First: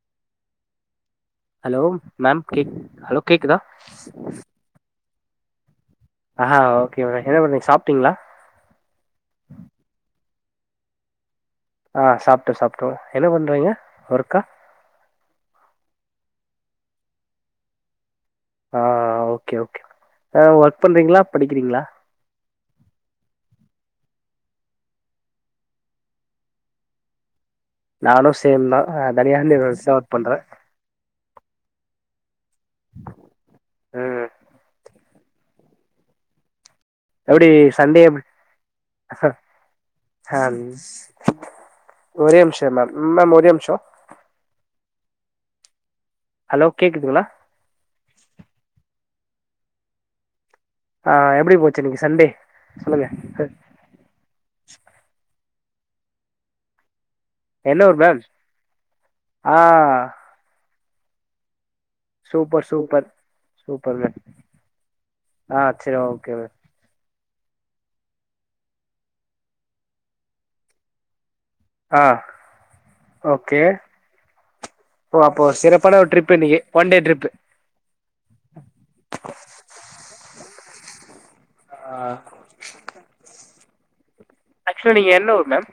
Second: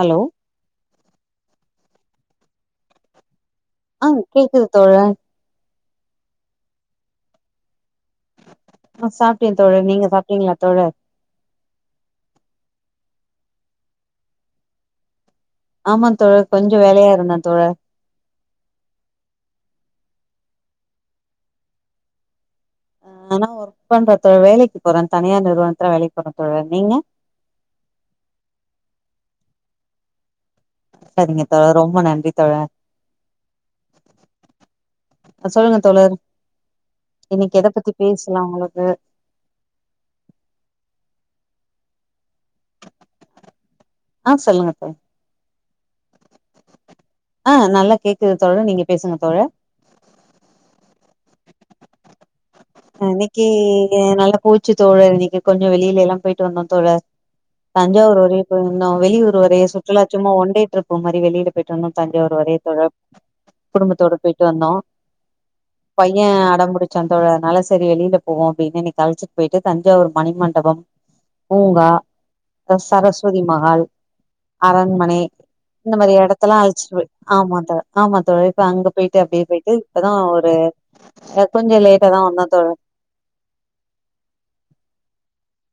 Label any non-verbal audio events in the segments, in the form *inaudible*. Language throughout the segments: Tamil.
ஹலோ ஹலோ மேம் கேக் ஹலோ கேக்குதா ஆ கேக்குது தோழ ஆஹா ஓகே மேடோ என்ன மேடம் சாப்ட்டீங்களா ஆ சாப்ட்டே தோழர் நீங்க சாப்ட்டீங்களா தோழர் ஆ சாப்ட்டே சாப்ட்டே என்ன பண்றீங்க ஒர்க்கா ஆமா தோழர் கொஞ்சோ வேலையா இருந்த தோழர் ஆ ஓகே ஓகே ஒர்க் பண்றீங்களா படிக்கிறீங்களா நா ஒர்க் பண்றே தோழர் வேலைக்கு போறே தனியார் நிறுவனத்துல வேலைக்கு போறே தோழர் நீங்க நானு சேம் தா ஆ தனியார் நிறுவனத்தல ஒர்க் பண்றே செரிங்க தோழர் ரொம்ப நன்றி தோழர் ம் சொல்லுங்க தோழர் இன்னிக்கு எத பத்தி பேசலா உங்களுக்கு அம் ஒரே நிமுஷோ மேம் மேம் ஒரே நிமுஷோ ஆ சொல்லுங்க தோழர் ஹலோ கேக்குதுங்கலா ஆ நல்லா கேக்குது தோழர் நீங்க பேசுங்க தோழர் ஆ எப்டி போச்சு இன்னைக்கு சண்டே சொல்லுங்க இன்னைக்கு நல்ல போச்சு தோழர் இன்னைக்கு கொஞ்சோ வெளியிலல்லா போயிட்டு வந்தோ தோழர் என்ன ஊர் மேம் தஞ்சாவூர் வரயு போனோ வெளியூர் ஆ வர சுற்றுலா சும்மா ஒண்டே ட்ரிப்பு மாரி வெளியில போயிட்டு வந்தோ தஞ்சாவுர் வரயு சூப்பர் தோழர் சூப்பர் சூப்பர் மேம் குடும்பத்தோட போயிட்டு வந்தோ ஆ செரி ஓகே சந்தோழனால செரி வெளியில போவோ அப்டின்னு இன்னைக்கு அழச்சிட்டு போயிட்டு தஞ்சாவூர் மணிமண்டபம் பூங்கா ஆ அப்றோ சரஸ்வதி ஓகே மஹால் அரண்மனை ஓ அப்போ இந்த சிறப்பான ஒரு மாதிரி ட்ரிப் இடத்தல்லா இன்னைக்கு ஒன் டே அழிச்சுரு ட்ரிப் ஆமா தோழர் ஆமா தோழர் அங்க போயிட்டு அப்டியே போயிட்டு இப்பதா ஒரு கொஞ்சோ ஆ லேட்டா தா வந்த தோழ் ஆக்ஸலி நிங்க என்ன ஊர் மேம்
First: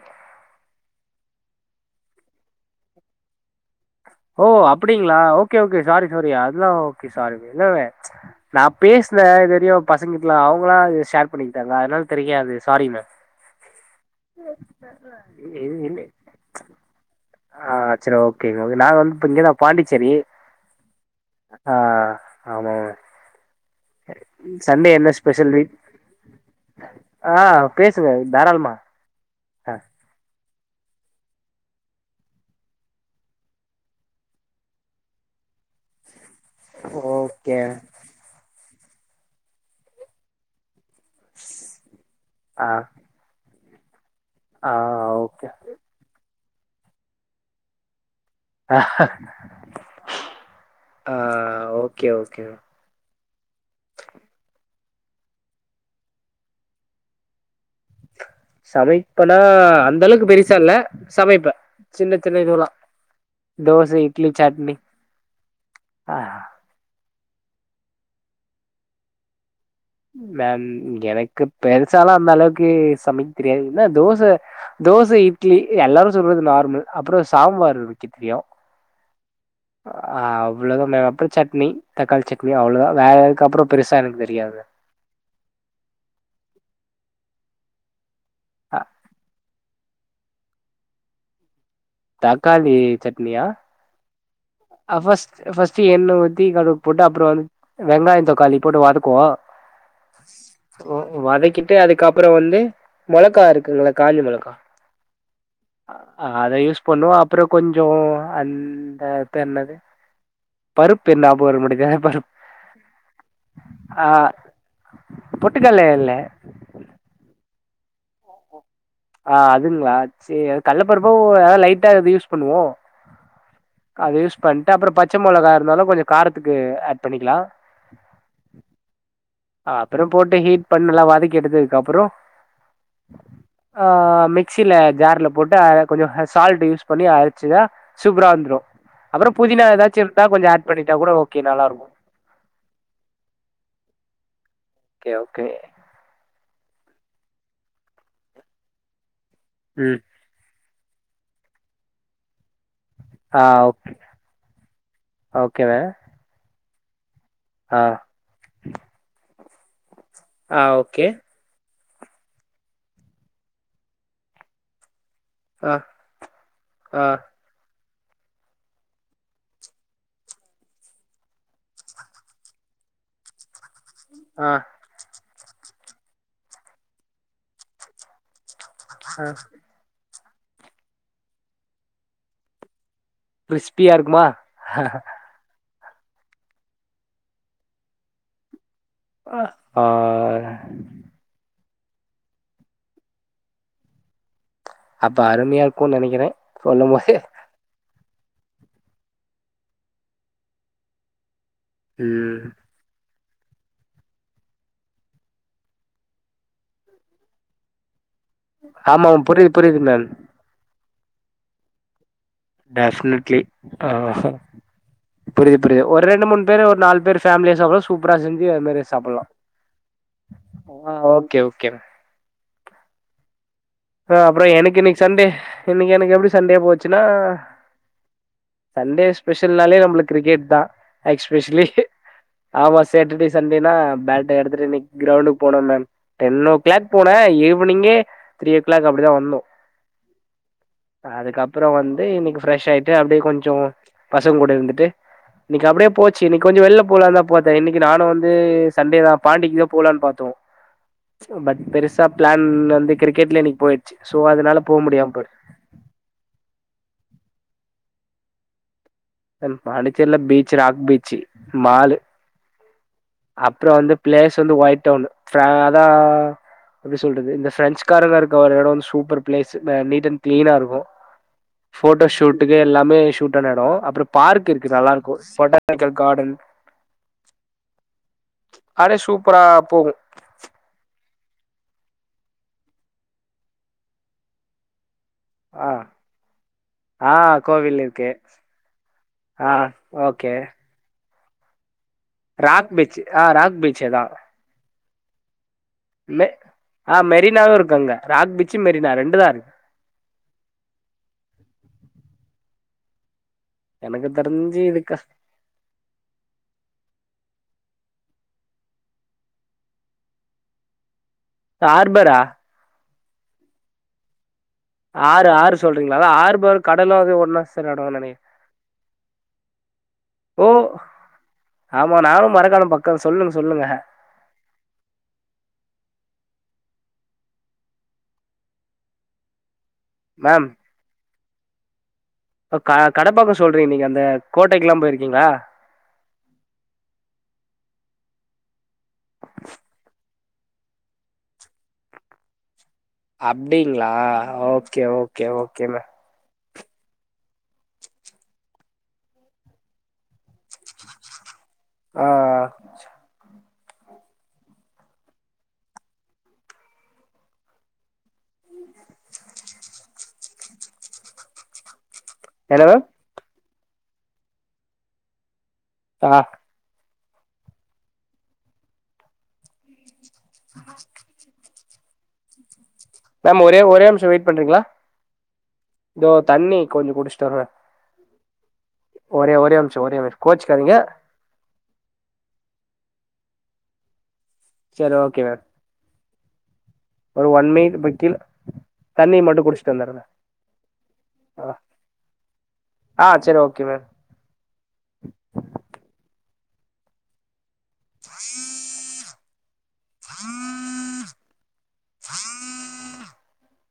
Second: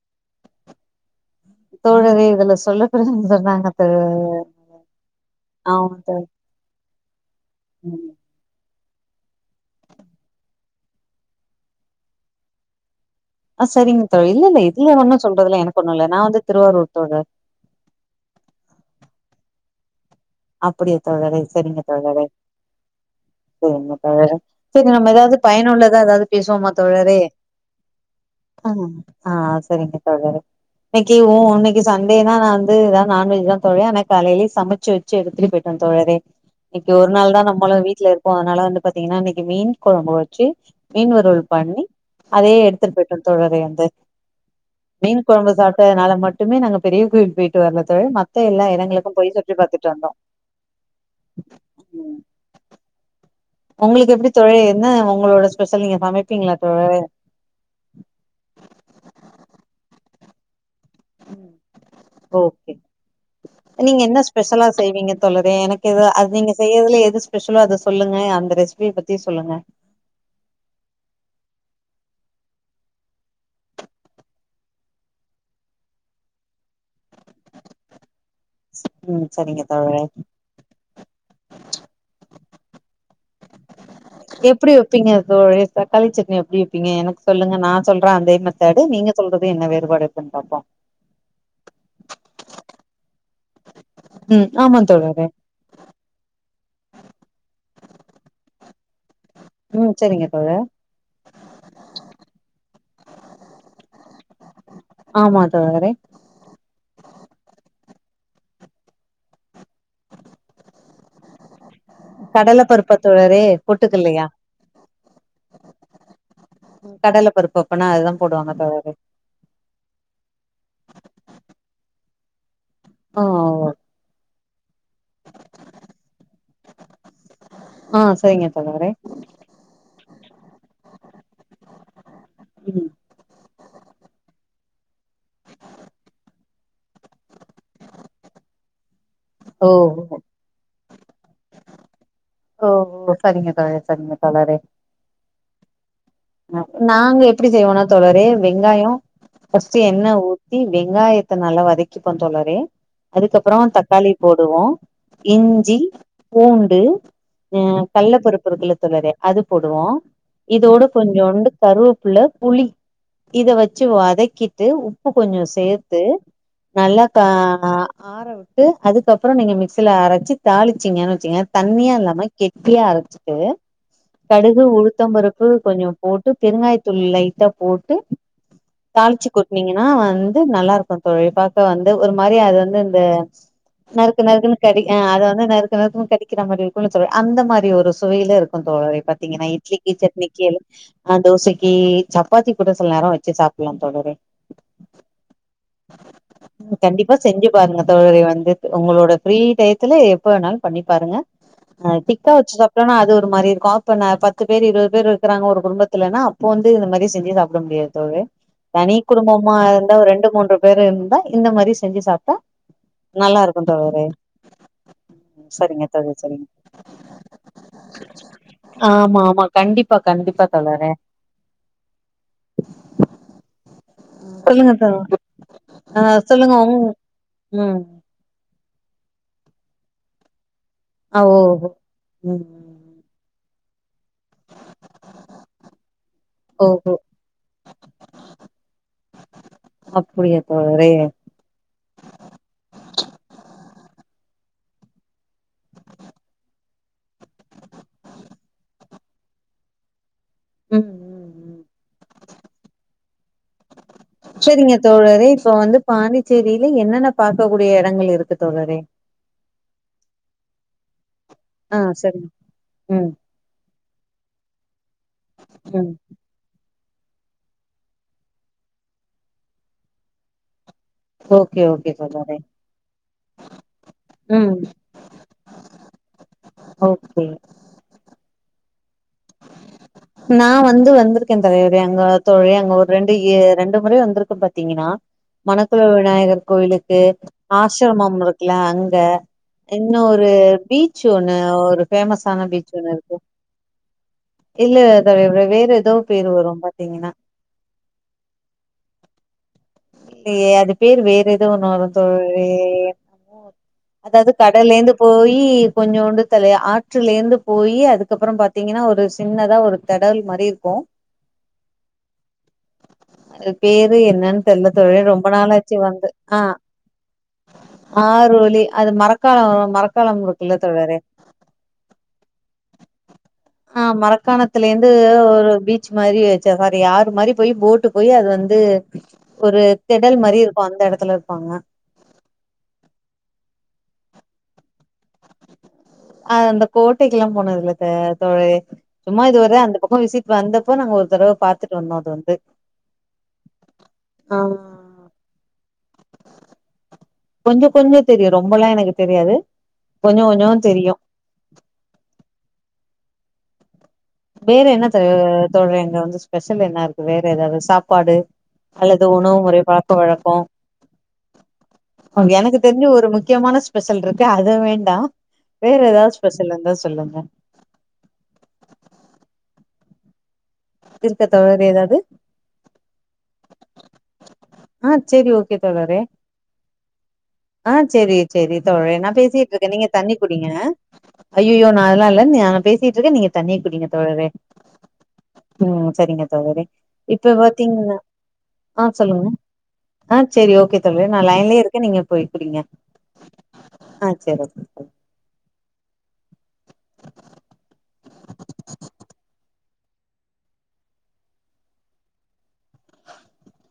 தோழரே இதுல சொல்ல கூடாதுனு சொன்னாங்க தோழா ஓ அப்டிங்களா ஓகே ஓகே ஆமா சாரி தோழா சாரி அதெல்லா ஓகே சாரி இல்லல்ல ம் நா பேசுன இது தரியு பசங்கிட்டலா அவங்களா ஷேர் பண்ணிக்கிட்டாங்க அதனால தெரியாது சாரி‌ங்க ஆ சரிங்க தோழி இல்லல இதுல ஒன்னு சொல்றதுல்ல எனக்கு ஒன்னு இல்ல நா வந்து திருவாரூர் தோழர் ஆ சேர் ஓக்கேங்க நா வந்து இப்ப இங்கதா பாண்டிச்சேரி அப்டியா தோழரே ஆ ஆமாமா என்னதவர ப்ப நம்ம ஏதாது வீக் பயனுள்ளதா ஏதாவது பேசுவோமா தோழரே ஆ பேசுங்க ஆ தாராளமா ஆ சரிங்க தோழரே இன்னிக்கு ஓ இன்னிக்கு சண்டே தா நா வந்து யேதா நான்வெஜ் தா தோழி ஆன காலையிலய சமைச்சு ச்சு எடுத்துட்டு போயிட்டோ தோழரே இன்னிக்கு ஒரு நாள் தா ஓகே நம்மளு வீட்ல இருக் அதனால வந்து பாத்தீங்கன்னா இன்னிக்கு மீன் கொழம்பு வெச்சு மீன் வருவள் பண்ணி அதே ஆ எடுத்துட்டு போய்ட் தோழரே அந்த ஆ மீன் ஓகே கொழம்பு சாப்ட்டதுனால மட்டு எப்பவுமே நாங்க பெரிய கோயில் போயிட்டு வரதோட மத்த எல்லா யெடங்களுக்கு போய் சுத்தி பாத்துட்டு வந்தோ ஆ ஓக்கே ஓக்கே ஓ உங்களுக்கு எப்டி தோழரே என்ன உங்களோட ஸ்பெஷல் நீங்க சமைப்பீங்களா தோழரே சமைப்பனா அந்தளவுக்கு பெருசா இல்ல சமைப்ப சின்ன சின்ன ஓகே இதுல்லா நீங்க என்ன ஸ்பெஷலா செய்வீங்க தோழரே எனக்கு எதா ஆ அது நீங்க செய்யறதுல எது ஸ்பெஷலோ அத சொல்லுங்க அந்த ரெசிபிய பத்தி சொல்லுங்க மெம் எனக்கு பெருசாலா அந்த அளவுக்கு சமைக்க தெரியாது என்ன தோச தோச இட்லி எல்லாரு சொல்றது நார்மல் அப்றோ சாம்பார் வெக்க தெரியு ம் சரிங்கத் ஆ அவ்வளவுதா மே அப்றோ சட்னி தக்காளிசட்னி அவ்வளவுதா வேற எதுக்கு அப்றோ பெருசா எனக்குது எப்டி வெப்பீங்க தோழரே தக்காளி சட்னி எப்டி வெப்பீங்க எனக்கு சொல்லுங்க நா சொல்ற அதே மெத்தேடு நீங்க சொல்றது என்ன வேறுபாடு இருக்குன்னு பாப்போ தக்காளி சட்னியா ம் ஆமாத் அ ஃபர்ஸ்ட் ஃபர்ஸ்ட் எண்ண ஊத்தி கடுகு போட்டு அப்புறோ வந்து வெங்காயோ தக்காளி போட்டு வதக்குவோ ம் சரிங்க தோழா ஓ வதக்கிட்டு அதுக்கப்புறோ வந்து மொளக்கா இருக்குங்கள காஞ்ச மொளக்கா ஆமா தோழரே அத யூஸ் பண்ணுவோஅப்றோ கொஞ்சோ அந்த தெர்ல அது பருப்பு என்னா போர முடியது அதுதான பருப்பு கடலபருப்பா தோழரே பொட்டுக்கல்லயா பொட்டுக்கல்ல இல்ல கடலபருப்பு அப்பனா அதுதா போடுவாங்க தோழரே ஆ அதுங்களா சே அது கள்ள பருப்பு ஏது லைட்டாது யூஸ் பண்ணுவோ ஓ அது யூஸ் பண்ணிட்டு அப்றோ ப பச்சைமொளகா இருந்தாலு கொஞ்சோ காரத்துக்கு ஆட் பண்ணிக்கலா ஆ சரிங்க தோழரே அப்புறோ போட்டு ஹீட் பண்ண நல்லா வதக்கி எடுத்துக்குட் அப்றோ ம் ஆ மிக்சில ஜார்ல போட்டு அ கொஞ்சோ ஹ சால்ட் யூஸ் பண்ணி அரச்சுதா சூப்பரா வரு ப்ரோ அப்புறோ புதினா ஓ ஏதாச்சு இருந்தா கொஞ்சோ ஆட் பண்ணிட்டா கூட ஓக்கே நல்லாருக்கு ஓ சரிங்க தோழரே சரிங்க தோழரே ஓக்கே ஓக்கே நாங்க எப்டி செய்வோனா தோழரே வெங்காயோ ஃபர்ஸ்ட் ம் எண்ண ஊ த்தி வெங்காயத்த நல்லா வதக்கிப்போ தோழரே ஆ அதுக்கப்புறோ தக்காளி போடுவோ ஓகேங்க இஞ்சி பூண்டு ஆ ம் கள்ளபருப்பு இருக்குள்ள தோழரே அது போடுவோ ஆ இதோடு ஓகே தொண்டு கருவப்புல்ல புளி இத வச்சி வதக்கிட்டு உப் உப்பு கொஞ்ச ஆ சேத்து ஆ நல்லா கா ஆற விடு ட்டு அதுக்கப்றோ நீங்க மிக்சில அரச்சி தாளிச்சீங்கனு வச்சிங்கன் தண்ணியா இல்லாம கெட்டியா அரச்சி ட்டு ஆ கடுகு உளுத்தம்பருப்பு கொஞ்சம் போட்டு பெருங்காய தூள் லைட்டா போட்டு ஆ தாளிச்சி கொட்டுனீங்கனா வந்து நல்லா இருக்கு தோழி பாக்க வந்து ஒரு மாரி அது வந்து இந்த கிறிஸ்பியா இருக்குமா நறுக்கு நறுக்குனு கடி ஆ அதா நறுக்கு நறுக்குனு கடிகர மாரி இருக்கு தோழிஅந்த மாரி ஒரு சுவையில இருக்கு தோழரே ஆ பாத்தீங்கனா இட்லிக்கி சட்னிக்கி கேளு ஆ தோசைக்கி சப்பாத்தி கூட சில நேரம் வச்சி சாப்ட்லா தோழரே அப்ப அருமையாருக்குன் நனைக்கிற சொல்லு கண்டிப்பா போதே செஞ்சு பாருங்க தோழரே வந்து உங்களோட ஃப்ரீ டையத்துல எப்ப வேணாலு பண்ணி பாருங்க ஆ திக்கா ம் வச்சி சாப்டோனா அது ஒரு மாரி இருக்கு அப்போ பத்து பேரு இருவது பேரு இருக்குறாங்கா ஒரு குடும்பத்துலனா அப்போ வந்து இந்த மாரி செஞ்சி சாப்ட முடியாது தோழரே தனி ஆமா புரியுது குடும்பமா புரியுது இருந்தா மேம் ஒரு ரெண்டு மூன்று பேர் இருந்தா இந்த மாரி செஞ்சி சாப்ட்டா டெஃப்னட்லி நல்லா இருக்கு தோழரே பறவஹ புரிது புரிது சரிங்க ஒரு தோழி ரெண்டு மூணு சரிங்க பேரு ஓரு நாலு பேர் பேமிலியா சாப்டு சூப்பரா செஞ்சி அது மாரியே ஆமா சாப்ட்லா ஆமா கண்டிப்பா கண்டிப்பா தோழரே ஓகே ஆ அப்புற சொல்லுங்க எனக் தோ இன்னக் சண்டே இன்னக் ஆ எனக் எப்டி சண்டே சொல்லுங்க உங் போச்சினா ம் சண்டே ஸ்பெஷல்னாலே நம்ம கிரிக்கெட் தா ஆ ஓ எக்ஸ்பெஷலி ம் ஆமா சேட்டடே சண்டேனா பேட்ட எடுத்துட்டு இன்னக்கி கிரௌண்டுக்கு போனோ மேம் டென் ஓ கிளாக் ஓஹோ போன ஈவினிங்கே த்ரீ ஓ கிளாக் அப்டிதா வந்தோ அப்டியா தோழரே அதுக்கப் அப்றோ வந்து இன்னக்கி ஃப்ரெஷ் ஆயிட்டு அப்டியே கொஞ்செ பசங்க கூட இருந்துட்டு இன்னக்கி அப்டியே போச்சி இன்னக்கி கொஞ்சம் வெளில போலா தா பாத்த இன்னக்கி நானு வந்து சண்டே தா பாண்டிக் தா போலான் பாத்தோ ம் சோ ம் ம் பட் பெருசா பிளான் வந்து கிரிக்கெட்ல இன்னக் போயிடுச்சி சோ அதனால போ முடியாம போயிச் சோ வந்து பாண்டிச்சேரில என்னென்ன பார்க்க கூடிய எடங்கள் இருக்கு தோழரே பாண்டிச்சேர்ல பீச் ராக் பீச்சி ஆ செரிங்க அப்ரோ வந்து பிளேஸ் வந்து ஒயிட் டவு ம் அதான் எப்டி சொல்றது இந்த பிரரெஞ்சுகாரங்க இருக்க ஒரு எடோ வந்து சூப்பர் பிளேஸ் நீட் அண் கிளீனா இருக்கு ஓகே ஓகே போட்டோ தோழரே ஷூட்டுக்கு எல்லாமே ஷூட்டான எடோ அப்புற ம் பார்க் இருக்கு நல்லா இருக்கு போட்டா பொட்டானிக்கல் கார்டன் ஓகே கர சூப்பரா போது நான் வந்து வந்திருக்கேன் தலைவரே எங்க தோழ்ரே அங்க ஒரு ரெண்டு எ ரெண்டு முறை வந்திருக்க பாத்தீங்குனா ஆ மணக்குல விநாயகர் கோயிலுக்கு ஆ கோவில் இருக்கு ஆஸிரமம் இருக்குல அங்க ஆ இன்னொரு ஓகே பீச் ஒண்ணு ஒரு ஃபேமஸ்சான பீச் ஒண்ணு இருக்கு ராங் பீச் அதா இல்ல தலைவரே வேற ஏதோ மெ பேரு வரு ஆ பாத்தீங்கன்னா மெரினாவு இருக்கு அங்க ராக் பீச்சி மெரினா ரெண்டு தா இருக்கு இல்லயே அது பேர் வேற ஏதோ ஒண்ணு வருதே எனக்கு அதாவது தெரிஞ்சு கடல்லேந்து இதுக்கு போயி ஈ கொஞ்சோண்டு தல ஆற்றிலேந்து போயி அதுக்கப்ரோ பாத்தீங்கனா ஒரு சின்னதா ஒரு தெடல் மாரி இருக்கு ஹார்பரா அது பேரு என்னன் இல்ல தோழரே ரொம்ப ஆறு ஆறு நாளாச்சு சொல்றீங்களா வந்து அதா ஆ ஆறுபர் கடலு அது ஒன்னா சேர எடோனு நெனைக்கிறே ஆரோலி அது மரக் க்கலா மரக்கலம் ஓ இருக்குல தோழரே ஆமா நானு மரக்காலோ பக்கோ சொல்லுங் சொல்லுங்க ஆ மரக்காணத்துல இர்ந்து ஒரு பீச்சு மாறி வச்ச மாரி ஆறு மாரி போயி போட்டு போயி அது வந்து ஒரு திடல் மாரி மேம் இருக்கு அந்த எடத்துல இருப்பாங்க இப்ப கா கடப்பக்கோ சொல்றீங்க நீங்க அந்த கோட்டைக்குலா போயிருக்கீங்ளா ஆ அந்த கோட்டைக்குலா போனதுல்ல இப்ப தோழரே சும்மா இதுவர அந்த பக்கோ விசிட் வந்தப்ப நாங்க ஒரு தடவ பாத்துட்டு வந்தோ அது வந்து அப்டிங்ளா ஆ ஓகே ஓகே ஓகேங்க கொஞ்சோ கொஞ்சோ தெரியு ரொம்பலா எனக்கு தெரியாது கொஞ்சோ கொஞ்சோ தெரியு ஆ வேற என்ன த தோழரே அங்க வந்து ஸ்பெஷல் என்ன இருக்கு வேற எதாவ்து சாப்பாடு அல்லது உணவு முறை பழக்க வழக்கோ அங்க எனக்கு என்ன மேம் தெரிஞ்சு ஒரு முக்கியமான ஸ்பெஷல்ட்ருக்கு அது வேண்டா வேற எதாது ஆ ஸ்பெஷல் இர்ந்தா சொல்லுங்க இருக்கா தோழரே எதாவ்து மேம் ஒரே ஒரே நிம்ஷோ வெய்ட் பண்றீங்ளா ஆ சேரி ஓகே தோழரே தண்ணி கொஞ்சோ குடிஸ்ட்டு வர ஆ சேரி சேரி தோழரே நான் பேசிட்ருக்கே நிமிஷோ நீங்க ஒரே தண்ணி நிமிஷோ குடிங்க கோச்சுக்காதீங்க ஐயயோ நான் அதுலா இல்ல நான் பேசிட்ருக்க நீங்க தண்ணி குடிங்க தோழரே செரி ஓகேங்க ம் சரிங்க தோழரே அது இப்ப ஒன்னே இது பாத்தீங்கன்னா பத்திலா ஆ சொல்லுங்க ஆ சேரி ஓகே தோழரே நான் ஆ லைன்லயே இருக்க நீங்க போய் குடிங்க ஆ சேரி ஓகேங்க ஆ சேரி ஓகே பாய் ஆ *inaudible* ஆஹ் *inaudible* *inaudible*